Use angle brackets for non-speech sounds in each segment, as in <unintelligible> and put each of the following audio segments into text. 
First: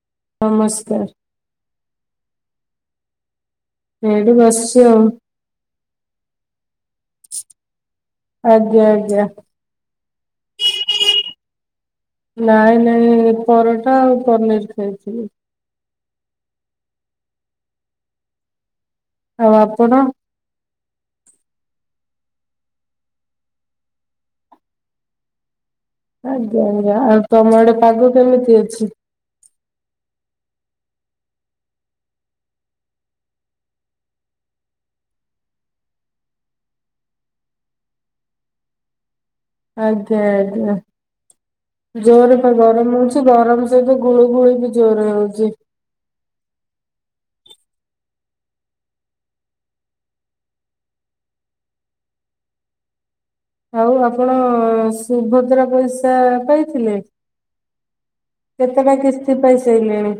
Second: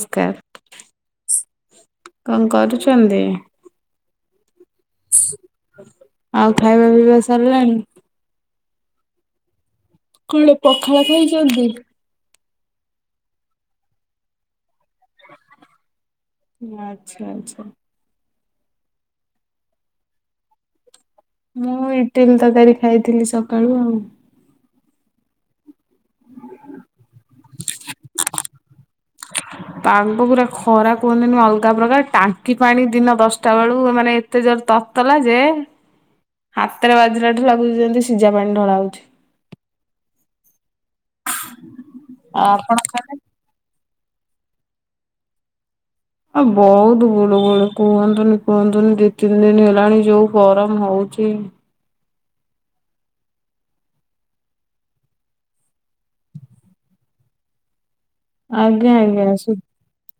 ସ୍କାର ନମସ୍କାର। କଣ କରୁଛନ୍ତି? ଏଇଠି ବସିଚି ଆଉ। ଆଉ ଖାଇବା ପିଇବା ସାରିଲାଣି? ଆଜ୍ଞା ଆଜ୍ଞା। କଣ ପଖାଳ ଖାଇଛନ୍ତି? ନାଇଁ ନାଇଁ ପରଟା ଆଉ ପନିର୍ ଖାଇଥିଲି। ଆଚ୍ଛା ଆଚ୍ଛା। ଆଉ ଆପଣ? ମୁଁ ଇଟିଲୀ ତରକାରୀ ଖାଇଥିଲି ସକାଳୁ ଆଉ। ଆଜ୍ଞା ଆଜ୍ଞା। ଆଉ ତମ ଆଡେ ପାଗ କେମିତି ଅଛି? ପାଗ ପୁରା ଖରା କୁହନ୍ତିନି ଅଲଗା ପ୍ରକାର, ଟାଙ୍କି ପାଣି ଦିନ ଦଶଟା ବେଳୁ ମାନେ ଏତେ ଜୋର ତତଲା ଯେ, ହାତରେ ବଜିଲା ଠୁ ଲାଗୁଛି ଯେମିତି ସିଝା ପାଣି ଢଳା ହଉଛି। ଆଜ୍ଞା ଆଜ୍ଞା। ଜୋର ଆଉ ବା ଆପଣ ଗରମ ଖାଇଲେ? ହଉଛି। ଗରମ ସହିତ ଗୁଳୁ ଗୁଳି ବି ଜୋର ହଉଛି ଆ ବହୁତ ଗୁଳୁଗୁଳି କୁହନ୍ତୁନି କୁହନ୍ତୁନି ଦି ତିନି ଦିନ ହେଲାଣି ଯୋଉ ଗରମ ହଉଛି ଆଉ ଆପଣ ସୁଭଦ୍ରା ପଇସା ପାଇଥିଲେ। ଆଜ୍ଞା କେତେଟା ଆଜ୍ଞା କିସ୍ତି ପାଇ ସାଇଲେଣି?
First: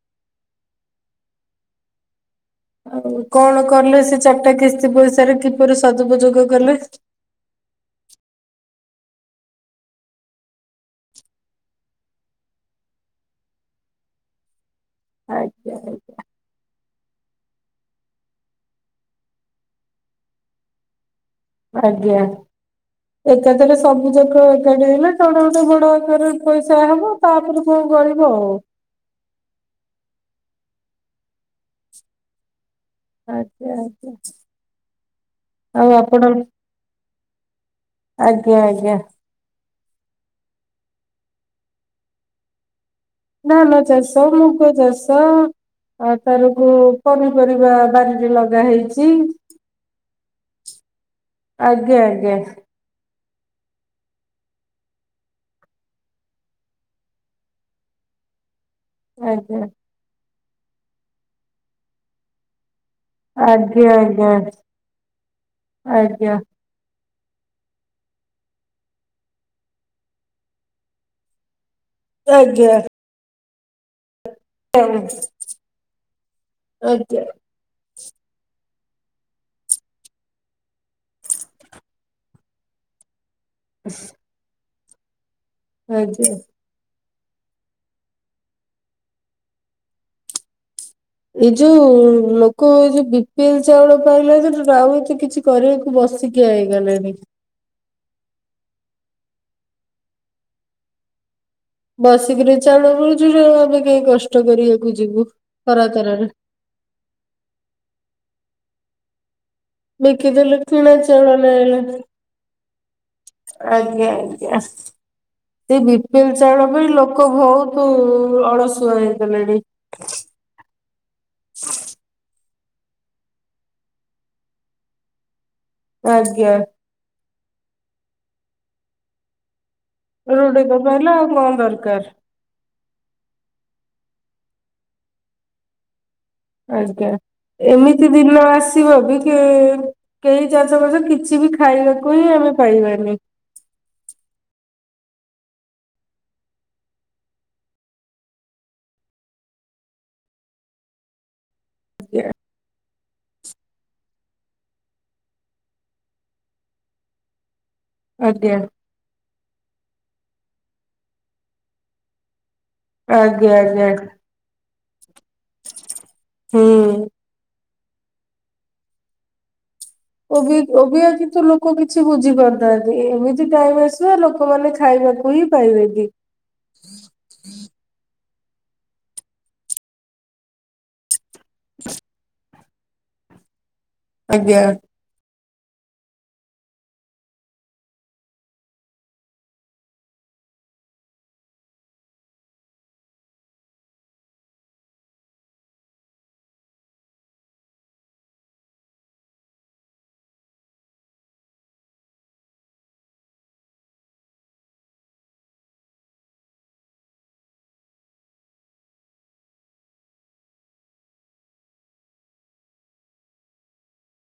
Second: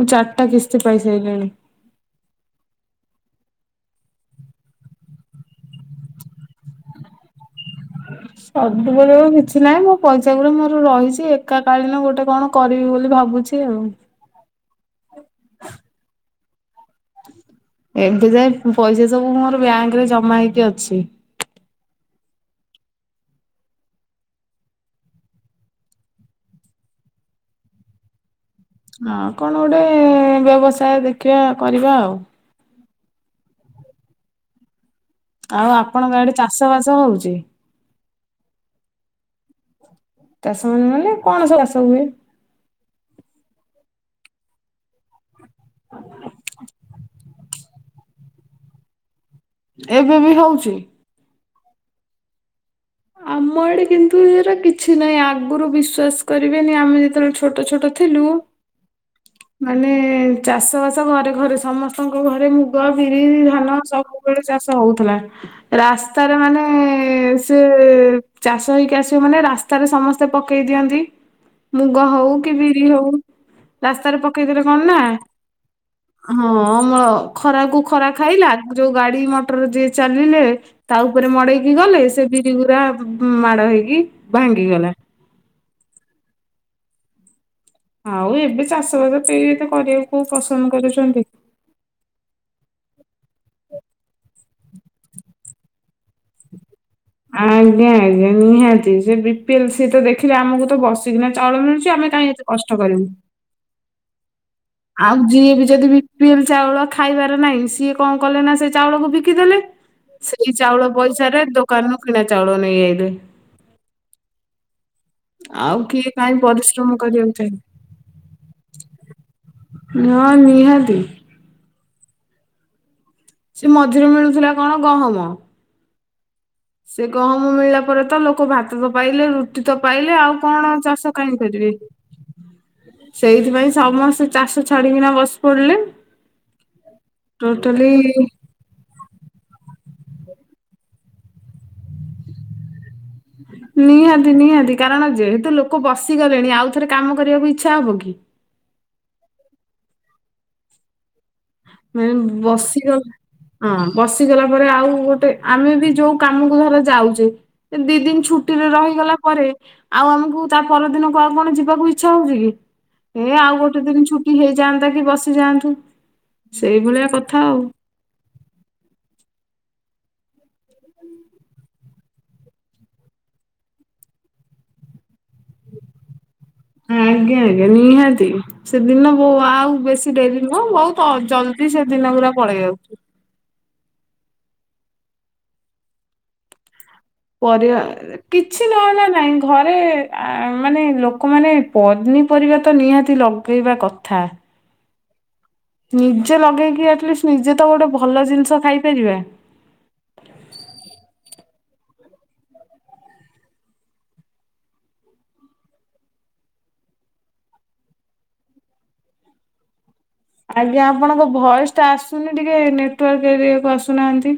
ମୁଁ ଚାରିଟା କିସ୍ତି ପାଇସାରିଲିଣି କଣ କଲେ ସେ ଚାରିଟା କିସ୍ତି ପଇସାରେ କିପରି ସଦୁପଯୋଗ କଲେ ସଦୁପ ଯୋଗ କିଛି ନାହିଁ ମୋ ପଇସା ଗୁଡା ମୋର ରହିଛି ଏକାକାଳୀନ ଗୋଟେ କଣ କରିବି ବୋଲି ଭାବୁଛି ଆଉ ଆ <unintelligible> ଏମିତି ଯେ ପଇସା ସବୁ ମୋର ବ୍ୟାଙ୍କରେ ଜମା ହେଇକି ଅଛି ଆଜ୍ଞା ଏକାଥରେ ସବୁ ଯାକ ଏକାଠି ହେଲେ ତଡେ ଗୋଟେ ବଡ ଏକରେ ପଇସା ହବ ତାପରେ କୋଉ ଗରିବ ଆଉ ହଁ ଆଉ କଣ ଗୋଟେ ବ୍ୟବସାୟ ଦେଖିବା କରିବା ଆଉ ଆଜ୍ଞା ଆଜ୍ଞା ଆଉ ଆପଣଙ୍କ ଏଠି ଚାଷ ବାସ ହଉଛି? ଆଜ୍ଞା ଆଜ୍ଞା ଚାଷ ମାନ ନାନଲେ କଣ ସବୁ ଚାଷ ହୁଏ? ଧାନ ଚାଷ ମୁଗ ଚାଷ ଆଉ ତାରକୁ ପନିପରିବା ବାରିରେ ଲଗା ହେଇଛି ଏବେ ବି ହଉଛି ଆଜ୍ଞା ଆଜ୍ଞା ଆମ ଆଡେ କିନ୍ତୁ ଏରା କିଛି ନାହିଁ ଆଗରୁ ବିଶ୍ଵାସ କରିବେନି ଆମେ ଯେତେବେଳେ ଛୋଟ ଛୋଟ ଥିଲୁ ଆଜ୍ଞା ମାନେ ଚାଷ ବାସ ଘରେ ଘରେ ସମସ୍ତଙ୍କ ଘରେ ମୁ ଗ ବିରି ଧାନ ଆଜ୍ଞା ଆଜ୍ଞା ଆଜ୍ଞା ସବୁବେଳେ ଚାଷ ହଉଥିଲା ରାସ୍ତାରେ ଆଜ୍ଞା। ମାନେ ସେ ଚାଷ ହେଇକି ଆସିବେ ମାନେ ରାସ୍ତାରେ ସମସ୍ତେ ପକେଇ ଦିଅନ୍ତି। ମୁଗ ହଉ କି ଆଜ୍ଞା ବିରି ହଉ ରାସ୍ତାରେ ପକେଇଥିଲେ କଣ ନା ହଁ ଅମଳ ଆଜ୍ଞା ଖରାକୁୁ ଖରା ଖାଇଲା ଯୋଉ ଗାଡି ମଟର ଯିଏ ଚାଲିଲେ ତା ଉପରେ ମଡେଇକି ଗଲେ ସେ ବିରି ଗୁରା ମାଡ ହେଇକି ଭାଙ୍ଗି ଗଲା ଆଁ ଯା ଆଉ ଏବେ ଚାଷବାସ କେ ଏତେ କରିବାକୁ ପସନ୍ଦ କରୁଛନ୍ତି ଏଇ ଯୋଉ ଲୋକ ଏ ଯୋଉ ବିପିଏଲ ଚାଉଳ ପାଇଲେ ସେଠ ଆଉତ କିଛି କରିବାକୁ ବସିକିଆ ହେଇଗଲେଣି ଆଜ୍ଞା ଆଜ୍ଞା ନିହାତି ସେ ବି ପିଏଲ ସିଏ ତ ଦେଖିଲେ ଆମକୁ ତ ବସିକିନା ଚାଉଳ ମିଳୁଚି ବସିକରି ଚାଉଳ ମିଳୁଛି ଆଉ ଏଇନା କିଏ କଷ୍ଟ କରି ଆଉ ଯିଏ ବି ଯଦି ବି ପିଏ ଲ ଚାଉଳ ଖାଇବାର ନାହିଁ ସିଏ କଣ କଲେ ନା ସେ ଚାଉଳକୁ ବିକିଦେଲେ ସେଇ ବିକିଦେଲେ ଚାଉଳ କିଣା ପଇସା ରେ ମିଳିଲା। ଦୋକାନରୁୁ କିଣା ଚାଉଳ ନେଇଆଇଲେ ଆଜ୍ଞା ଆଜ୍ଞା ଆଉ ସେ କିଏ ବିପିଏଲ କାହିଁ ଚାଉଳ ପାଇଁ ପରିଶ୍ରମ ଲୋକ କରିବାକୁ ଚାହିଁବ ବହୁତ ଅଳସୁଆ ହେଇଗଲେଣି ନାଆ ନିହାତି ସେ ମଝିରେ ମିଳୁଥିଲା କଣ ଗହମ ଆଜ୍ଞା ସେ ଗହମ ମିଳିଲା ପରେ ତ ଲୋକ ଭାତ ତ ପାଇଲେ ରୁ ଟିତ ପାଇଲେ ଆଉ ରୁଟି କଣ ତ ପାଇଲା ଚାଷ ଆଉ କାହିଁ କଣ କରିବେ ଦରକାର ସେଇଥିପାଇଁ ସମସ୍ତେ ଚାଷ ଚ୍ଛାଡିକିନା ବସି ପଡିଲେ ଆଜ୍ଞା ଏମିତି ଟୋଟାଲି ଦିନ ଆସ ଟି ଭାବିଥିବେ କେଇ ଚାଷ କଷ କିଛି ବି ଖାଇବାକୁ ହିଁ ଆମେ ପାଇବାନି ନିହାତି ନିହାତି କାରଣ ଯେହେତୁ ଲୋକ ବସିଗଲେଣି ଆଉ ଥରେ କାମ କରିବାକୁ ଇଚ୍ଛା ହବ କି ଆଜ୍ଞା ମାନେ ବସିଗଲା ହଁ ବସିଗଲା ପରେ ଆଉ ଗୋଟେ ଆମେ ବି ଯୋଉ କାମକୁ ଧର ଯାଉଚେ ସେ ଦି ଦିନ ଆଜ୍ଞା ଛୁଟିରେ ରହିଗଲା ପରେ ଆଉ ଆମକୁ ତା ପରଦିନ କ ଆଉ କଣ ଯିବାକୁ ଇଚ୍ଛା ହଉଛି କି ଏ ଆଜ୍ଞା ଆଉ ଗୋଟେ ଆଜ୍ଞା ଦିନ ଛୁ ଟି ହେଇଯାଆନ୍ତା କି ବସିଯାଆନ୍ତୁ ହୁଁ। ସେଇଭଳିଆ କଥା ଆଉ। ଓ ବି ଓ ବି ଆ କିଛି ଲୋକ କିଛି ବୁଝି ପାରୁିଥାହାନ୍ତି ଏମିତି ଟାଇମ ଆସିବ ଲୋକମାନେ ଖାଇବାକୁ ହିଁ ପାଇିବେନି କେହି। ଆଜ୍ଞା ଆଜ୍ଞା ନିହାତି ସେଦିନ ବୋ ଆଉ ବେଶୀ ଡେରି ନୁହଁ ବହୁତ ତ ଜଲ୍ଦି ସେ ଦିନ ପୁରା ପଳେଇ ଆାଉ ଆଜ୍ଞା। ପରିବା ଆଁ କିଛି ନହେଲା ନାଇଁ ଘରେ ଆ ମାନେ ଲୋକମାନେ ପନିପରିବା ତ ନିହାତି ଲ ଗେଇବା କଥା। ନିଜେ ଲଗେଇକି ଆଟଲିଷ୍ଟ ନିଜେ ତ ଗୋଟେ ଭଲ ଜିନିଷ ଖାଇପାରିବା। ଆଜ୍ଞା ଆପଣଙ୍କ ଭଏସ ଟା ଆସୁନି ଟିକେ ନେଟୱାର୍କ ଏରିଆକୁ ଆସୁନାହାନ୍ତି।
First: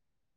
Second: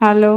ହ୍ୟାଲୋ।